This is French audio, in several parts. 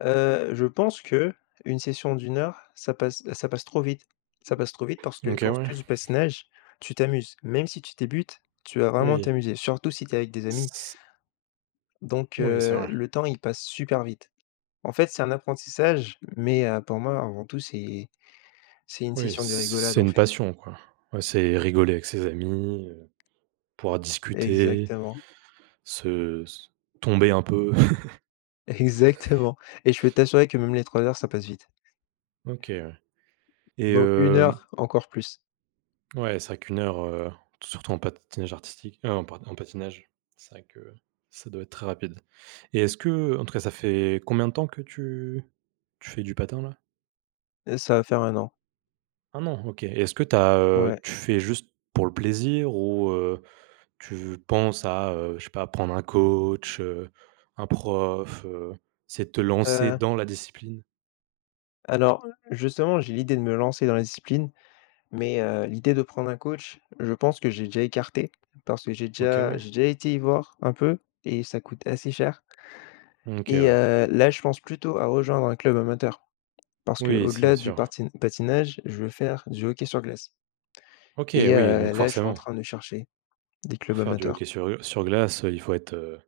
Heu, je pense qu'une session d'1 heure, ça passe, heu, ça passe trop vite, ça passe trop vite parce que, OK, quand tu ouais. fais du patinage, tu t'amuses, même si tu débutes, tu vas vraiment Oui. t'amuser, surtout si tu es avec des s amis. s Donc, Oui, c'est heu, vrai. le temps, il passe super vite. En fait, c'est un apprentissage, mais, heu, pour moi, avant tout, c'est c'est une Oui, c session de rigolade, c'est en une fait. passion, quoi. Ouais, c'est rigoler avec ses amis, heu, pouvoir discuter, Exactement. se s tomber, un peu. Exactement et je peux t'assurer que, même les 3 heures, ça passe vite. OK, ouais. Et Donc 1 heu heure, encore plus. Ouais, c'est vrai qu'une heure, heu, surtout en patinage artistique, heu, en pa en patinage, c'est vrai que ça doit être très rapide. Et est-ce qu'en tout cas, ça fait combien de temps que tu tu fais du patin, là? Heu, ça va faire 1 an. 1 an? OK. Et est-ce que tu as, heu, Ouais. tu fais juste pour le plaisir ou, heu, tu v penses à, heu, je sais pas, prendre un coach, heu, un prof, heu, essayer de te lancer Heu dans la discipline? alors, justement, j'ai l'idée de me lancer dans la discipline, mais, heu, l'idée de prendre un coach, je pense que j'ai déjà écarté, parce que j'ai OK, déjà ouais. j'ai déjà été y voir, un peu, et ça coûte assez cher Mmh, OK, et ouais. heu, là, je pense plutôt à rejoindre un club amateur, parce Oui, c'est qu'au-delà du sûr. parti patinage, je veux faire du hockey sur glace OK! et Oui! heu, Donc là, je suis en forcément. train de chercher des Pour clubs faire du hockey amateurs. sur, heu, sur glace, heu, il faut être, heu,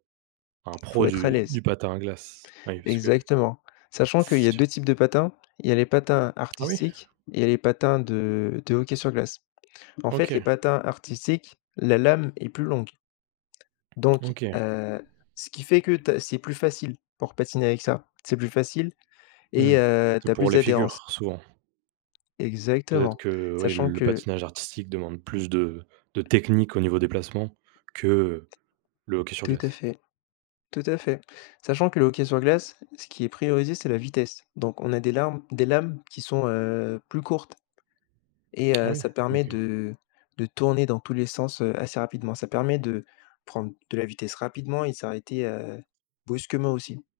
un Il faut pro être à du l'aise. du patin à glace. Ouais, parce que Exactement, sachant qu'il y c'est a dur. 2 types de patins, il y a les patins Ah oui? artistiques et il y a les patins de de hockey sur glace. En fait, les OK. patins artistiques, la lame est plus longue. Donc, OK. heu, ce qui fait que ta c'est plus facile pour patiner avec ça, c'est plus facile Mmh, et heu, tu c'est as pour plus les d'adhérence. figures, souvent. Peut-être Exactement, que, oui, sachant le que patinage artistique demande plus de de technique au niveau des placements que, heu, le hockey sur Tout à glace. fait, tout à fait. Sachant que le hockey sur glace, ce qui est priorisé, c'est la vitesse. Donc, on a des larmes des lames qui sont, heu, plus courtes et, Ah heu, oui? ça permet OK. de de tourner dans tous les sens, heu, assez rapidement. Ça permet de prendre de la vitesse rapidement et s'arrêter, heu, brusquement, aussi.